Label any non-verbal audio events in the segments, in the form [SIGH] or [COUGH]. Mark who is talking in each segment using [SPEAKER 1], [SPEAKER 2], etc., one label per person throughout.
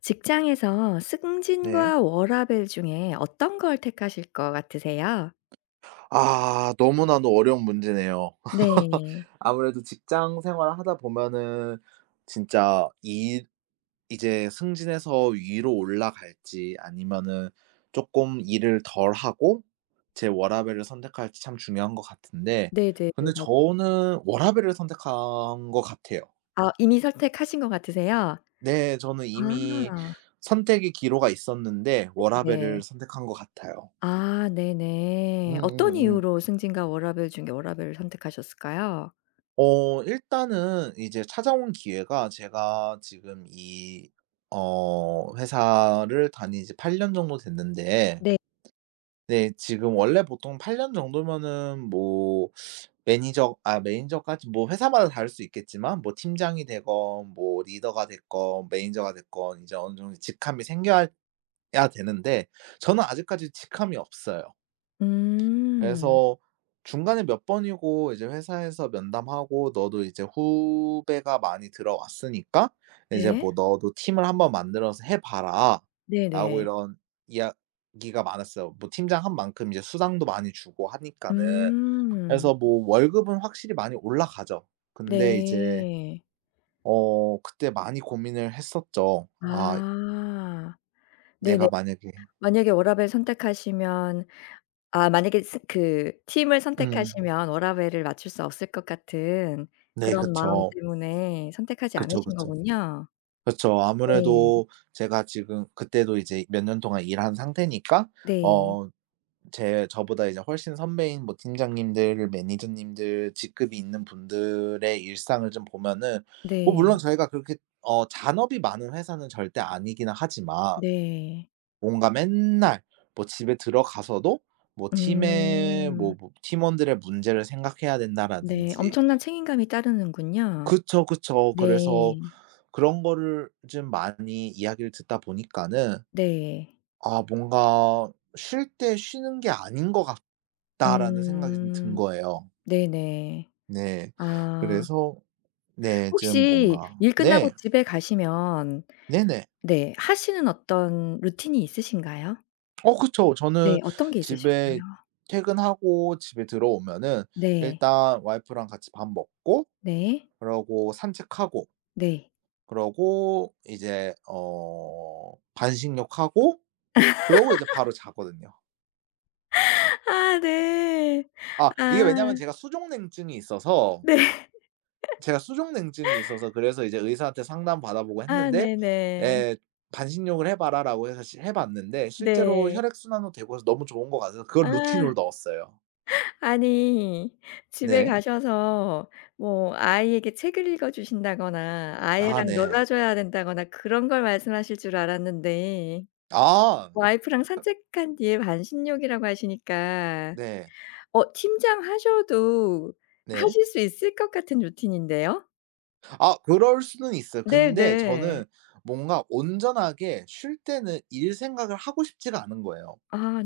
[SPEAKER 1] 직장에서
[SPEAKER 2] 네.
[SPEAKER 1] 승진과 워라밸 중에 어떤 걸 택하실 것 같으세요?
[SPEAKER 2] 아, 너무나도 어려운 문제네요. [LAUGHS]
[SPEAKER 1] 네.
[SPEAKER 2] 아무래도 직장 생활을 하다 보면은 진짜 이 이제 승진해서 위로 올라갈지, 아니면은 조금 일을 덜 하고 제 워라밸을 선택할지 참 중요한 것 같은데,
[SPEAKER 1] 네네,
[SPEAKER 2] 근데
[SPEAKER 1] 맞아요.
[SPEAKER 2] 저는 워라밸을 선택한 것 같아요.
[SPEAKER 1] 아, 이미 선택하신 것 같으세요?
[SPEAKER 2] 네. 저는 이미
[SPEAKER 1] 아.
[SPEAKER 2] 선택의 기로가 있었는데 워라밸을
[SPEAKER 1] 네네.
[SPEAKER 2] 선택한 것 같아요.
[SPEAKER 1] 아 네네, 어떤
[SPEAKER 2] 음음음.
[SPEAKER 1] 이유로 승진과 워라밸 중에 워라밸을 선택하셨을까요?
[SPEAKER 2] 일단은 이제 찾아온 기회가, 제가 지금 이 회사를 다닌 지 8년 정도 됐는데,
[SPEAKER 1] 네.
[SPEAKER 2] 네, 지금 원래 보통 8년 정도면은 뭐 매니저, 아 매니저까지, 뭐 회사마다 다를 수 있겠지만 뭐 팀장이 되건 뭐 리더가 됐건 매니저가 됐건 이제 어느 정도 직함이 생겨야 되는데, 저는 아직까지 직함이 없어요.
[SPEAKER 1] 음.
[SPEAKER 2] 그래서 중간에 몇 번이고 이제 회사에서 면담하고, 너도 이제 후배가 많이 들어왔으니까 이제 뭐
[SPEAKER 1] 네.
[SPEAKER 2] "너도 팀을 한번 만들어서 해 봐라."라고,
[SPEAKER 1] 네네.
[SPEAKER 2] 이런 이야기가 많았어요. 뭐 팀장 한 만큼 이제 수당도 많이 주고 하니까는.
[SPEAKER 1] 음.
[SPEAKER 2] 그래서 뭐 월급은 확실히 많이 올라가죠. 근데 이제
[SPEAKER 1] 네.
[SPEAKER 2] 그때 많이 고민을 했었죠. '아,
[SPEAKER 1] 아. 네네.
[SPEAKER 2] 내가 만약에.'
[SPEAKER 1] 만약에 워라밸 선택하시면 아, 만약에 스 그 팀을
[SPEAKER 2] 음.
[SPEAKER 1] 선택하시면 워라밸을 맞출 수 없을 것 같은
[SPEAKER 2] 네,
[SPEAKER 1] 그런 마음
[SPEAKER 2] 그쵸.
[SPEAKER 1] 때문에 선택하지
[SPEAKER 2] 그쵸,
[SPEAKER 1] 않으신
[SPEAKER 2] 그쵸.
[SPEAKER 1] 거군요.
[SPEAKER 2] 그쵸.
[SPEAKER 1] 네.
[SPEAKER 2] 아무래도 제가 지금 그때도 이제 몇 년 동안 일한 상태니까,
[SPEAKER 1] 네.
[SPEAKER 2] 어 제 저보다 이제 훨씬 선배인 뭐 팀장님들, 매니저님들, 직급이 있는 분들의 일상을 좀 보면은, 뭐 물론
[SPEAKER 1] 네.
[SPEAKER 2] 저희가 그렇게 잔업이 많은 회사는 절대 아니기는 하지만,
[SPEAKER 1] 네.
[SPEAKER 2] 뭔가 맨날 뭐 집에 들어가서도 뭐 팀의 뭐
[SPEAKER 1] 음.
[SPEAKER 2] 뭐 팀원들의 문제를 생각해야
[SPEAKER 1] 네,
[SPEAKER 2] 된다라든지.
[SPEAKER 1] 엄청난 책임감이 따르는군요.
[SPEAKER 2] 그쵸, 그쵸. 그래서
[SPEAKER 1] 네.
[SPEAKER 2] 그런 거를 좀 많이 이야기를 듣다 보니까는,
[SPEAKER 1] 네.
[SPEAKER 2] 아, 뭔가 '쉴 때 쉬는 게 아닌 것 같다.'라는 생각이 좀 든
[SPEAKER 1] 음.
[SPEAKER 2] 거예요.
[SPEAKER 1] 네네.
[SPEAKER 2] 네.
[SPEAKER 1] 아,
[SPEAKER 2] 그래서, 네, 좀
[SPEAKER 1] 혹시
[SPEAKER 2] 뭔가,
[SPEAKER 1] 일 끝나고
[SPEAKER 2] 네.
[SPEAKER 1] 집에 가시면
[SPEAKER 2] 네네.
[SPEAKER 1] 네, 하시는 어떤 루틴이 있으신가요?
[SPEAKER 2] 그쵸. 저는
[SPEAKER 1] 네. 어떤 게 있으실까요?
[SPEAKER 2] 집에 퇴근하고 집에 들어오면은
[SPEAKER 1] 네.
[SPEAKER 2] 일단 와이프랑 같이 밥 먹고,
[SPEAKER 1] 네.
[SPEAKER 2] 그러고 산책하고,
[SPEAKER 1] 네.
[SPEAKER 2] 그러고 이제 반신욕하고, 그러고 이제 바로 자거든요.
[SPEAKER 1] 아 네.
[SPEAKER 2] 아, 이게
[SPEAKER 1] 아
[SPEAKER 2] 왜냐면
[SPEAKER 1] 네. [LAUGHS]
[SPEAKER 2] 제가 수족냉증이 있어서, 그래서 이제 의사한테 상담 받아보고
[SPEAKER 1] 아
[SPEAKER 2] 했는데,
[SPEAKER 1] 네네.
[SPEAKER 2] 예, "반신욕을 해 봐라."라고 해서 시 해 봤는데, 실제로
[SPEAKER 1] 네.
[SPEAKER 2] 혈액 순환도 되고 해서 너무 좋은 것 같아서 그걸
[SPEAKER 1] 아
[SPEAKER 2] 루틴으로 넣었어요.
[SPEAKER 1] 아니 집에
[SPEAKER 2] 네.
[SPEAKER 1] 가셔서 뭐 아이에게 책을 읽어 주신다거나
[SPEAKER 2] 아,
[SPEAKER 1] 아이랑
[SPEAKER 2] 네.
[SPEAKER 1] 놀아 줘야 된다거나 그런 걸 말씀하실 줄 알았는데,
[SPEAKER 2] 아,
[SPEAKER 1] 와이프랑 산책한 뒤에 반신욕이라고 하시니까
[SPEAKER 2] 네.
[SPEAKER 1] 어, 팀장 하셔도
[SPEAKER 2] 네.
[SPEAKER 1] 하실 수 있을 것 같은 루틴인데요.
[SPEAKER 2] 아, 그럴 수는 있어요. 근데 저는
[SPEAKER 1] 네네.
[SPEAKER 2] 뭔가 온전하게 쉴 때는 일 생각을 하고 싶지가 않은 거예요.
[SPEAKER 1] 아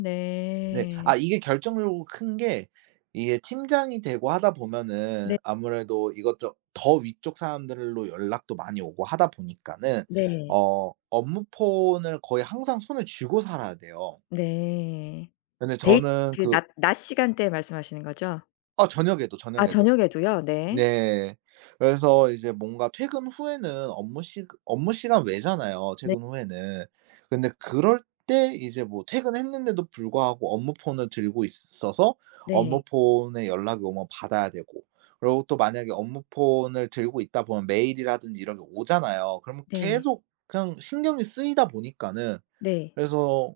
[SPEAKER 2] 네. 아,
[SPEAKER 1] 네.
[SPEAKER 2] 이게 결정적으로 큰 게, 이게 팀장이 되고 하다 보면은
[SPEAKER 1] 네.
[SPEAKER 2] 아무래도 이것저 더 위쪽 사람들로 연락도 많이 오고 하다 보니까는
[SPEAKER 1] 네.
[SPEAKER 2] 업무폰을 거의 항상 손에 쥐고 살아야 돼요.
[SPEAKER 1] 네.
[SPEAKER 2] 근데
[SPEAKER 1] 데이
[SPEAKER 2] 저는
[SPEAKER 1] 그
[SPEAKER 2] 그,
[SPEAKER 1] 낮 시간대 말씀하시는 거죠?
[SPEAKER 2] 아, 저녁에도,
[SPEAKER 1] 아
[SPEAKER 2] 저녁에도.
[SPEAKER 1] 저녁에도요? 네.
[SPEAKER 2] 네. 그래서 이제 뭔가 퇴근 후에는 업무 시간 외잖아요,
[SPEAKER 1] 네.
[SPEAKER 2] 퇴근 후에는. 근데 그럴 때 이제 뭐 퇴근했는데도 불구하고 업무 폰을 들고 있어서, 업무
[SPEAKER 1] 네.
[SPEAKER 2] 폰에 연락이 오면 받아야 되고, 그리고 또 만약에 업무 폰을 들고 있다 보면 메일이라든지 이런 게 오잖아요. 그러면
[SPEAKER 1] 네.
[SPEAKER 2] 계속 그냥 신경이 쓰이다 보니까는,
[SPEAKER 1] 네.
[SPEAKER 2] 그래서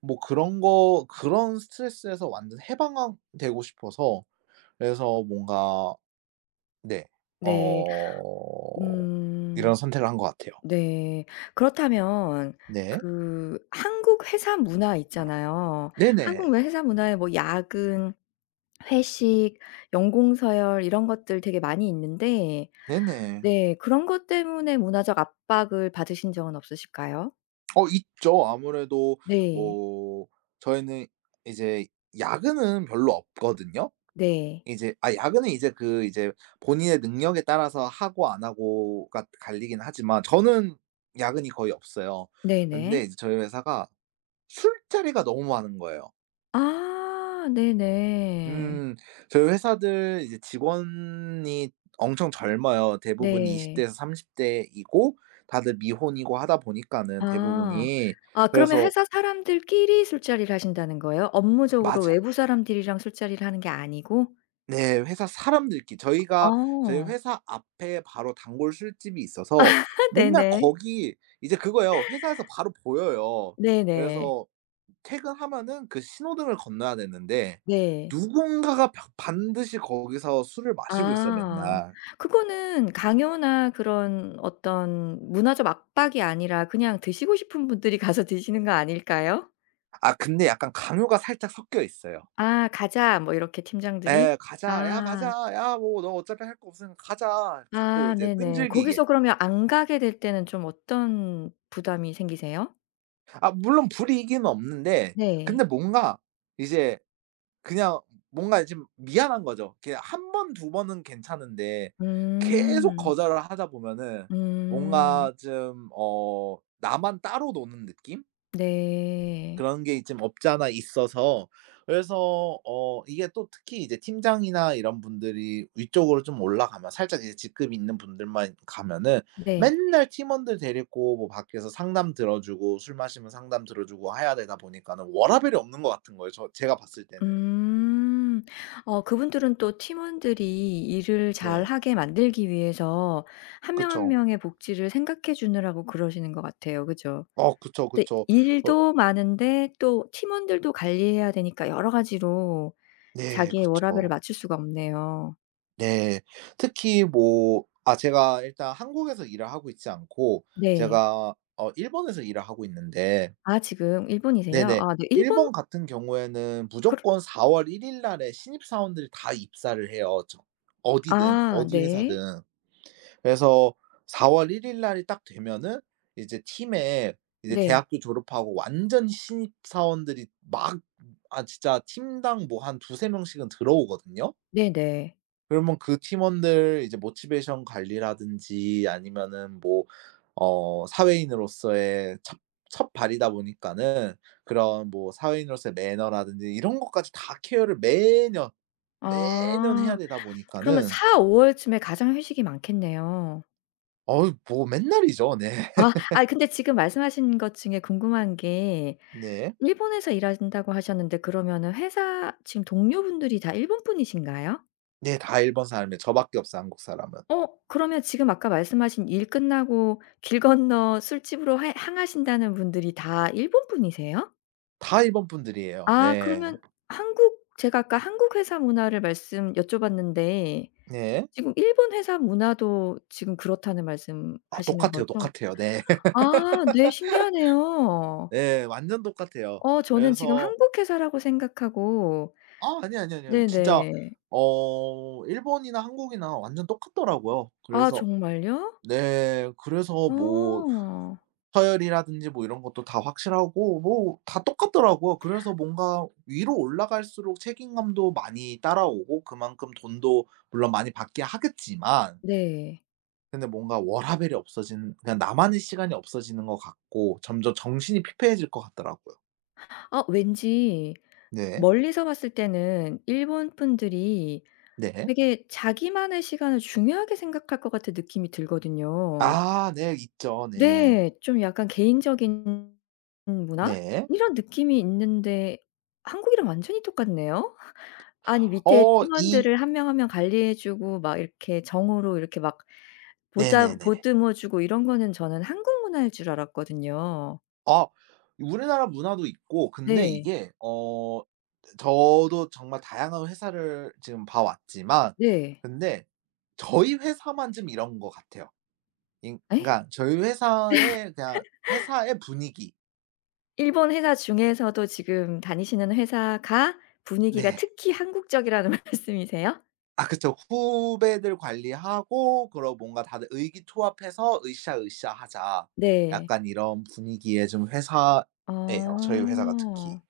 [SPEAKER 2] 뭐 그런 거, 그런 스트레스에서 완전 해방되고 싶어서, 그래서 뭔가, 네.
[SPEAKER 1] 네.
[SPEAKER 2] 어 이런
[SPEAKER 1] 음.
[SPEAKER 2] 선택을 한 것 같아요.
[SPEAKER 1] 네. 그렇다면
[SPEAKER 2] 네.
[SPEAKER 1] 그 한국 회사 문화 있잖아요.
[SPEAKER 2] 네네.
[SPEAKER 1] 한국 왜 회사 문화에 뭐 야근, 회식, 연공 서열 이런 것들 되게 많이 있는데
[SPEAKER 2] 네네.
[SPEAKER 1] 네, 그런 것 때문에 문화적 압박을 받으신 적은 없으실까요?
[SPEAKER 2] 있죠. 아무래도
[SPEAKER 1] 네.
[SPEAKER 2] 뭐 저희는 이제 야근은 별로 없거든요.
[SPEAKER 1] 네.
[SPEAKER 2] 이제 야근은 이제 본인의 능력에 따라서 하고 안 하고가 갈리긴 하지만, 저는 야근이 거의 없어요. 근데
[SPEAKER 1] 네네.
[SPEAKER 2] 이제 저희 회사가 술자리가 너무 많은 거예요.
[SPEAKER 1] 아 네네.
[SPEAKER 2] 음. 저희 회사들 이제 직원이 엄청 젊어요. 대부분 20
[SPEAKER 1] 네.
[SPEAKER 2] 대에서 30 대이고, 다들 미혼이고 하다 보니까는,
[SPEAKER 1] 아.
[SPEAKER 2] 대부분이.
[SPEAKER 1] 아 그러면
[SPEAKER 2] 그래서,
[SPEAKER 1] 회사 사람들끼리 술자리를 하신다는 거예요? 업무적으로
[SPEAKER 2] 맞아요.
[SPEAKER 1] 외부 사람들이랑 술자리를 하는 게 아니고?
[SPEAKER 2] 네. 회사 사람들끼리 저희
[SPEAKER 1] 어.
[SPEAKER 2] 회사 앞에 바로 단골 술집이 있어서,
[SPEAKER 1] [LAUGHS]
[SPEAKER 2] 맨날
[SPEAKER 1] 네네.
[SPEAKER 2] 거기, 이제 그거예요. 회사에서 바로 보여요.
[SPEAKER 1] 네네.
[SPEAKER 2] 그래서 퇴근하면은 그 신호등을 건너야 되는데,
[SPEAKER 1] 네.
[SPEAKER 2] 누군가가 바 반드시 거기서 술을 마시고 있어요,
[SPEAKER 1] 아.
[SPEAKER 2] 맨날.
[SPEAKER 1] 그거는 강요나 그런 어떤 문화적 압박이 아니라 그냥 드시고 싶은 분들이 [LAUGHS] 가서 드시는 거 아닐까요?
[SPEAKER 2] 아, 근데 약간 강요가 살짝 섞여 있어요.
[SPEAKER 1] 아, "가자." 뭐 이렇게 팀장들이?
[SPEAKER 2] 예. "가자. 야 가자.
[SPEAKER 1] 아.
[SPEAKER 2] 야, 뭐 너 어차피 할 거 없으니까 가자." 자꾸
[SPEAKER 1] 아
[SPEAKER 2] 이제
[SPEAKER 1] 네네.
[SPEAKER 2] 끈질기게.
[SPEAKER 1] 거기서 그러면 안 가게 될 때는 좀 어떤 부담이 생기세요?
[SPEAKER 2] 아, 물론 불이익은 없는데, 근데
[SPEAKER 1] 네.
[SPEAKER 2] 뭔가, 이제, 그냥, 뭔가 지금 미안한 거죠. 그냥 한 번 두 번은 괜찮은데 계속
[SPEAKER 1] 음.
[SPEAKER 2] 거절을 하다 보면은,
[SPEAKER 1] 음.
[SPEAKER 2] 뭔가 좀, 나만 따로 노는 느낌?
[SPEAKER 1] 네.
[SPEAKER 2] 그런 게 좀 없지 않아 있어서, 그래서 이게 또 특히 이제 팀장이나 이런 분들이 위쪽으로 좀 올라가면, 살짝 이제 직급 있는 분들만 가면은
[SPEAKER 1] 네.
[SPEAKER 2] 맨날 팀원들 데리고 뭐 밖에서 상담 들어주고, 술 마시면 상담 들어주고 해야 되다 보니까는 워라밸이 없는 것 같은 거예요. 제가 봤을 때는.
[SPEAKER 1] 음. 어, 그분들은 또 팀원들이 일을
[SPEAKER 2] 네.
[SPEAKER 1] 잘하게 만들기 위해서 한 명 한
[SPEAKER 2] 그쵸.
[SPEAKER 1] 명의 복지를 생각해 주느라고 그러시는 것 같아요. 그죠?
[SPEAKER 2] 그쵸,
[SPEAKER 1] 근데
[SPEAKER 2] 그쵸. 어
[SPEAKER 1] 일도 많은데 또 팀원들도 관리해야 되니까 여러 가지로
[SPEAKER 2] 네,
[SPEAKER 1] 자기의 워라밸을
[SPEAKER 2] 그쵸.
[SPEAKER 1] 맞출 수가 없네요.
[SPEAKER 2] 네. 특히 뭐, 아, 제가 일단 한국에서 일을 하고 있지 않고,
[SPEAKER 1] 네.
[SPEAKER 2] 제가 일본에서 일을 하고 있는데.
[SPEAKER 1] 아 지금 일본이세요?
[SPEAKER 2] 네네.
[SPEAKER 1] 아 네, 일본.
[SPEAKER 2] 일본 같은 경우에는
[SPEAKER 1] 그러
[SPEAKER 2] 무조건 4월 1일 날에 신입사원들이 다 입사를 해요. 어디든,
[SPEAKER 1] 아
[SPEAKER 2] 어디
[SPEAKER 1] 네.
[SPEAKER 2] 회사든. 그래서 4월 1일 날이 딱 되면은, 이제 팀에 이제
[SPEAKER 1] 네.
[SPEAKER 2] 대학교 졸업하고 완전 신입사원들이 막, 아, 진짜 팀당 뭐 한 두세 명씩은 들어오거든요.
[SPEAKER 1] 네네.
[SPEAKER 2] 그러면 그 팀원들 이제 모티베이션 관리라든지, 아니면은 뭐, 사회인으로서의 첫 발이다 보니까는, 그런 뭐 사회인으로서의 매너라든지 이런 것까지 다 케어를 매년, 매년 해야
[SPEAKER 1] 아
[SPEAKER 2] 되다
[SPEAKER 1] 그러면
[SPEAKER 2] 보니까는.
[SPEAKER 1] 4-5 월쯤에 가장 휴식이 많겠네요.
[SPEAKER 2] 어우, 뭐 맨날이죠. 네.
[SPEAKER 1] 아
[SPEAKER 2] [LAUGHS]
[SPEAKER 1] 아이, 근데 지금 말씀하신 것 중에 궁금한 게,
[SPEAKER 2] 네.
[SPEAKER 1] 일본에서 일하신다고 하셨는데 그러면은 회사 지금 동료분들이 다 일본 분이신가요?
[SPEAKER 2] 네, 다 일본 사람이에요. 저 밖에 없어요, 한국 사람은.
[SPEAKER 1] 어, 그러면 지금 아까 말씀하신 일 끝나고 길 건너 술집으로 해 향하신다는 분들이 다 일본 분이세요?
[SPEAKER 2] 다 일본 분들이에요.
[SPEAKER 1] 아
[SPEAKER 2] 네.
[SPEAKER 1] 그러면 한국 제가 아까 한국 회사 문화를 말씀 여쭤봤는데
[SPEAKER 2] 네.
[SPEAKER 1] 지금 일본 회사 문화도 지금 그렇다는
[SPEAKER 2] 아,
[SPEAKER 1] 말씀하시는
[SPEAKER 2] 똑같아요,
[SPEAKER 1] 거죠?
[SPEAKER 2] 똑같아요. 네. [LAUGHS]
[SPEAKER 1] 아 네, 신기하네요.
[SPEAKER 2] 네, 완전 똑같아요.
[SPEAKER 1] 어 저는 지금
[SPEAKER 2] 그래서,
[SPEAKER 1] 한국 회사라고 생각하고.
[SPEAKER 2] 아, 아니 아니 아니요. 진짜,
[SPEAKER 1] 네네.
[SPEAKER 2] 일본이나 한국이나 완전 똑같더라고요.
[SPEAKER 1] 아
[SPEAKER 2] 그래서,
[SPEAKER 1] 정말요?
[SPEAKER 2] 네, 그래서 뭐
[SPEAKER 1] 어.
[SPEAKER 2] 서열이라든지 뭐 이런 것도 다 확실하고 뭐 다 똑같더라고요. 그래서 뭔가 위로 올라갈수록 책임감도 많이 따라오고 그만큼 돈도 물론 많이 받게 하겠지만,
[SPEAKER 1] 네.
[SPEAKER 2] 근데 뭔가 워라밸이 없어지는, 그냥 나만의 시간이 없어지는 것 같고 점점 정신이 피폐해질 것 같더라고요.
[SPEAKER 1] 아 왠지
[SPEAKER 2] 네.
[SPEAKER 1] 멀리서 봤을 때는 일본 분들이
[SPEAKER 2] 네.
[SPEAKER 1] 되게 자기만의 시간을 중요하게 생각할 것 같은 느낌이 들거든요.
[SPEAKER 2] 아, 네, 있죠. 네.
[SPEAKER 1] 네. 좀 약간 개인적인 문화?
[SPEAKER 2] 네.
[SPEAKER 1] 이런 느낌이 있는데 한국이랑 완전히 똑같네요. 아니 밑에
[SPEAKER 2] 이,
[SPEAKER 1] 팀원들을 한 명 한 명 관리해 주고 막 이렇게 정으로 이렇게 막 보다
[SPEAKER 2] 네네네.
[SPEAKER 1] 보듬어 주고 이런 거는 저는 한국 문화일 줄 알았거든요.
[SPEAKER 2] 아, 우리나라 문화도 있고, 근데
[SPEAKER 1] 네.
[SPEAKER 2] 이게, 저도 정말 다양한 회사를 지금 봐 왔지만
[SPEAKER 1] 네.
[SPEAKER 2] 근데 저희 회사만 좀 이런 것 같아요. 이,
[SPEAKER 1] 예?
[SPEAKER 2] 그러니까 저희 회사의 그냥 회사의 분위기.
[SPEAKER 1] 일본 회사 중에서도 지금 다니시는 회사가 분위기가
[SPEAKER 2] 네.
[SPEAKER 1] 특히 한국적이라는 [LAUGHS] 말씀이세요?
[SPEAKER 2] 아, 그쵸. 후배들 관리하고, 그러고 뭔가 다들 의기투합해서 으쌰으쌰 하자.
[SPEAKER 1] 네.
[SPEAKER 2] 약간 이런 분위기의 좀 회사예요, 저희 회사가
[SPEAKER 1] 어.
[SPEAKER 2] 특히.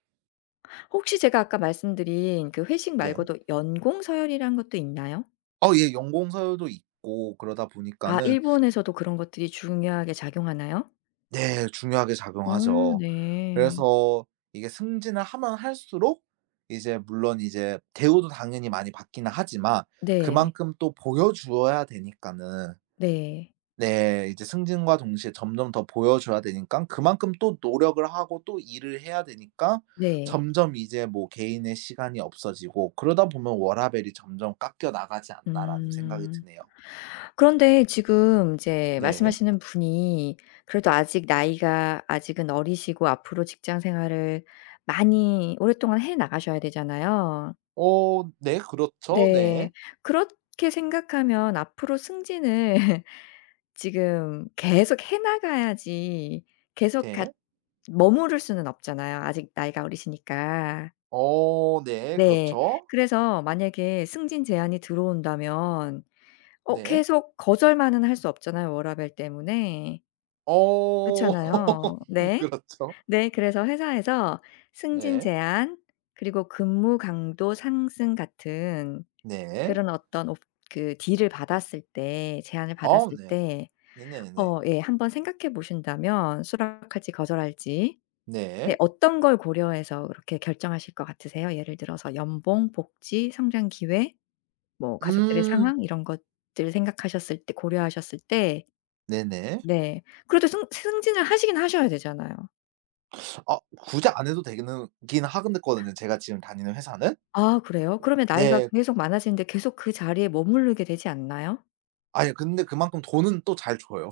[SPEAKER 1] 혹시 제가 아까 말씀드린 그 회식
[SPEAKER 2] 네.
[SPEAKER 1] 말고도 연공 서열이란 것도 있나요?
[SPEAKER 2] 예. 연공서도 있고 그러다
[SPEAKER 1] 아
[SPEAKER 2] 보니까는.
[SPEAKER 1] 일본에서도 그런 것들이 중요하게 작용하나요?
[SPEAKER 2] 네. 중요하게
[SPEAKER 1] 어
[SPEAKER 2] 작용하죠.
[SPEAKER 1] 네.
[SPEAKER 2] 그래서 이게 승진을 하면 할수록 이제 물론 이제 대우도 당연히 많이 받기는 하지만
[SPEAKER 1] 네.
[SPEAKER 2] 그만큼 또 보여주어야 되니까는,
[SPEAKER 1] 네.
[SPEAKER 2] 네, 이제 승진과 동시에 점점 더 보여줘야 되니까 그만큼 또 노력을 하고 또 일을 해야 되니까,
[SPEAKER 1] 네.
[SPEAKER 2] 점점 이제 뭐 개인의 시간이 없어지고, 그러다 보면 '워라밸이 점점 깎여 나가지 않나.'라는 생각이
[SPEAKER 1] 음.
[SPEAKER 2] 드네요.
[SPEAKER 1] 그런데 지금 이제
[SPEAKER 2] 네.
[SPEAKER 1] 말씀하시는 분이 그래도 아직 나이가 아직은 어리시고 앞으로 직장 생활을 많이 오랫동안 해 나가셔야 되잖아요.
[SPEAKER 2] 네. 그렇죠. 네.
[SPEAKER 1] 네. 그렇게 생각하면 앞으로 승진을 지금 계속 해 나가야지 계속 같
[SPEAKER 2] 네.
[SPEAKER 1] 머무를 수는 없잖아요 아직 나이가 어리시니까.
[SPEAKER 2] 네.
[SPEAKER 1] 네.
[SPEAKER 2] 그렇죠.
[SPEAKER 1] 그래서 만약에 승진 제안이 들어온다면 어,
[SPEAKER 2] 네.
[SPEAKER 1] 계속 거절만은 할 수 없잖아요 워라밸 때문에.
[SPEAKER 2] 어. [LAUGHS]
[SPEAKER 1] 그렇잖아요. 네.
[SPEAKER 2] 그렇죠.
[SPEAKER 1] 네, 그래서 회사에서 승진
[SPEAKER 2] 네.
[SPEAKER 1] 제안 그리고 근무 강도 상승 같은
[SPEAKER 2] 네.
[SPEAKER 1] 그런 어떤 옵 그 딜을 받았을 때, 제안을 받았을
[SPEAKER 2] 네.
[SPEAKER 1] 때
[SPEAKER 2] 네네네.
[SPEAKER 1] 어 예, 한번 생각해 보신다면 수락할지 거절할지 네,
[SPEAKER 2] 네.
[SPEAKER 1] 어떤 걸 고려해서 그렇게 결정하실 것 같으세요? 예를 들어서 연봉, 복지, 성장 기회, 뭐 가족들의
[SPEAKER 2] 음.
[SPEAKER 1] 상황 이런 것들 생각하셨을 때 고려하셨을 때
[SPEAKER 2] 네네.
[SPEAKER 1] 네 그래도 승 승진을 하시긴 하셔야 되잖아요.
[SPEAKER 2] 아, 굳이 안 해도 되기는 긴 하거든요, 제가 지금 다니는 회사는.
[SPEAKER 1] 아 그래요? 그러면 나이가
[SPEAKER 2] 네.
[SPEAKER 1] 계속 많아지는데 계속 그 자리에 머무르게 되지 않나요?
[SPEAKER 2] 아니, 근데 그만큼 돈은 또 잘 줘요.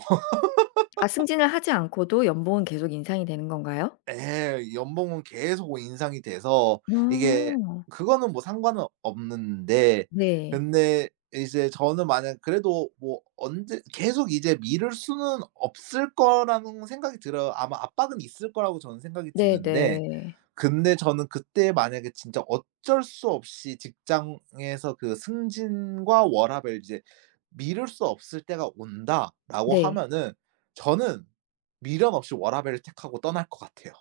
[SPEAKER 1] 아 승진을 하지 않고도 연봉은 계속 인상이 되는 건가요?
[SPEAKER 2] 예. 연봉은 계속 인상이 돼서, 이게,
[SPEAKER 1] 어.
[SPEAKER 2] 그거는 뭐 상관은 없는데,
[SPEAKER 1] 네.
[SPEAKER 2] 근데 이제 저는 만약 그래도 뭐, 언제 계속 이제 미룰 수는 없을 거라는 생각이 들어요. 아마 압박은 있을 거라고 저는 생각이
[SPEAKER 1] 네네.
[SPEAKER 2] 드는데,
[SPEAKER 1] 네.
[SPEAKER 2] 근데 저는 그때 만약에 진짜 어쩔 수 없이 직장에서 그 승진과 워라밸, 이제 '미룰 수 없을 때가 온다.'라고
[SPEAKER 1] 네.
[SPEAKER 2] 하면은, 저는 미련 없이 워라밸을 택하고 떠날 것 같아요.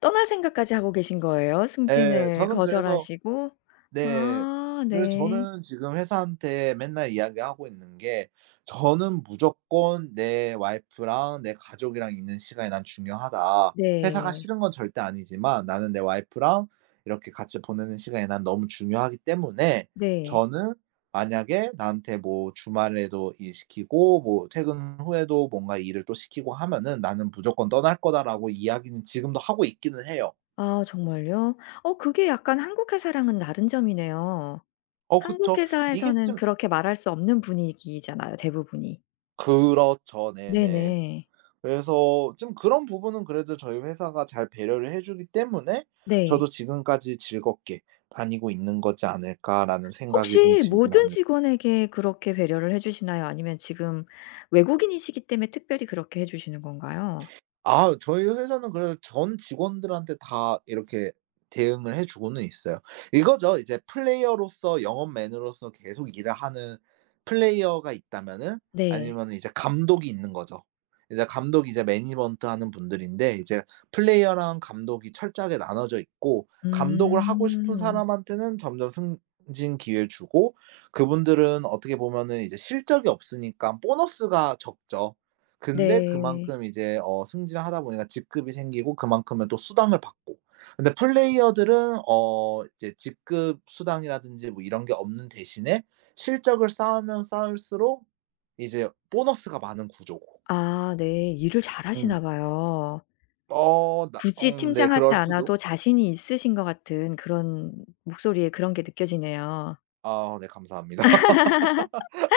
[SPEAKER 1] 떠날 생각까지 하고 계신 거예요?
[SPEAKER 2] 예.
[SPEAKER 1] 승진을
[SPEAKER 2] 저는 그래서,
[SPEAKER 1] 거절하시고?
[SPEAKER 2] 네.
[SPEAKER 1] 아
[SPEAKER 2] 그래서
[SPEAKER 1] 네.
[SPEAKER 2] 저는 지금 회사한테 맨날 이야기하고 있는 게, "저는 무조건 내 와이프랑 내 가족이랑 있는 시간이 난 중요하다. 회사가
[SPEAKER 1] 네.
[SPEAKER 2] 싫은 건 절대 아니지만 나는 내 와이프랑 이렇게 같이 보내는 시간이 난 너무 중요하기 때문에,
[SPEAKER 1] 네.
[SPEAKER 2] 저는 만약에 나한테 뭐 주말에도 일 시키고 뭐 퇴근 후에도 뭔가 일을 또 시키고 하면은 나는 무조건 떠날 거다."라고 이야기는 지금도 하고 있기는 해요.
[SPEAKER 1] 아 정말요? 어 그게 약간 한국 회사랑은 다른 점이네요. 한국
[SPEAKER 2] 그쵸. 이게
[SPEAKER 1] 회사에서는
[SPEAKER 2] 좀,
[SPEAKER 1] 그렇게 말할 수 없는 분위기잖아요, 대부분이.
[SPEAKER 2] 그렇죠. 네네.
[SPEAKER 1] 네네.
[SPEAKER 2] 그래서 좀 그런 부분은 그래도 저희 회사가 잘 배려를 해 주기 때문에 저도
[SPEAKER 1] 네.
[SPEAKER 2] 지금까지 즐겁게 다니고 있는 거지 않을까라는 생각이 좀
[SPEAKER 1] 혹시
[SPEAKER 2] 들긴
[SPEAKER 1] 모든
[SPEAKER 2] 합니.
[SPEAKER 1] 직원에게 그렇게 배려를 해 주시나요? 아니면 지금 외국인이시기 때문에 특별히 그렇게 해 주시는 건가요?
[SPEAKER 2] 아, 저희 회사는 그래도 전 직원들한테 다 이렇게 대응을 해 주고는 있어요. 이거죠. 이제 플레이어로서, 영업맨으로서 계속 일을 하는 플레이어가 있다면은,
[SPEAKER 1] 네.
[SPEAKER 2] 아니면은 이제 감독이 있는 거죠. 이제 감독이 이제 매니지먼트 하는 분들인데, 이제 플레이어랑 감독이 철저하게 나눠져 있고, 감독을 하고 싶은
[SPEAKER 1] 음.
[SPEAKER 2] 사람한테는 점점 승진 기회 를 주고, 그분들은 어떻게 보면은 이제 실적이 없으니까 보너스가 적죠. 근데
[SPEAKER 1] 네.
[SPEAKER 2] 그만큼 이제 승진을 하다 보니까 직급이 생기고 그만큼은 또 수당을 받고, 근데 플레이어들은 이제 직급 수당이라든지 뭐 이런 게 없는 대신에 실적을 쌓으면 쌓을수록 이제 보너스가 많은 구조고.
[SPEAKER 1] 아 네, 일을
[SPEAKER 2] 음.
[SPEAKER 1] 잘하시나 봐요.
[SPEAKER 2] 나,
[SPEAKER 1] 굳이
[SPEAKER 2] 음, 네,
[SPEAKER 1] 팀장하지
[SPEAKER 2] 그럴 수도.
[SPEAKER 1] 않아도 자신이 있으신 것 같은 그런 목소리에 그런 게 느껴지네요.
[SPEAKER 2] 아, 네, 감사합니다. [LAUGHS]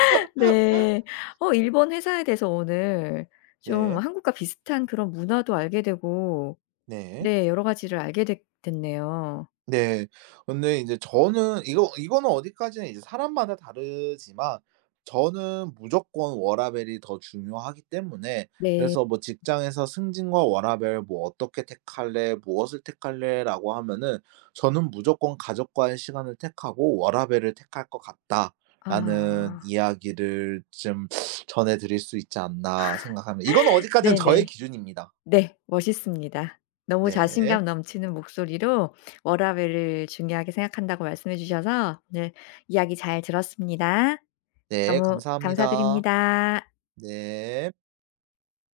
[SPEAKER 1] [LAUGHS] 네. 어, 일본 회사에 대해서 오늘 좀
[SPEAKER 2] 네.
[SPEAKER 1] 한국과 비슷한 그런 문화도 알게 되고
[SPEAKER 2] 네.
[SPEAKER 1] 네, 여러 가지를 알게 됐 됐네요.
[SPEAKER 2] 네. 근데 이제 저는, 이거는 어디까지나 이제 사람마다 다르지만, 저는 무조건 워라밸이 더 중요하기 때문에,
[SPEAKER 1] 네.
[SPEAKER 2] 그래서 뭐 직장에서 "승진과 워라밸 뭐 어떻게 택할래? 무엇을 택할래?"라고 하면은, 저는 무조건 "가족과의 시간을 택하고 워라밸을 택할 것 같다."라는
[SPEAKER 1] 아.
[SPEAKER 2] 이야기를 좀 [SNIFFS] 전해 드릴 수 있지 않나 생각합니다. 이건 어디까지는 저의
[SPEAKER 1] 네네.
[SPEAKER 2] 기준입니다.
[SPEAKER 1] 네, 멋있습니다. 너무
[SPEAKER 2] 네.
[SPEAKER 1] 자신감 넘치는 목소리로 워라밸을 중요하게 생각한다고 말씀해 주셔서 오늘 이야기 잘 들었습니다.
[SPEAKER 2] 네,
[SPEAKER 1] 너무
[SPEAKER 2] 감사합니다.
[SPEAKER 1] 감사드립니다.
[SPEAKER 2] 네.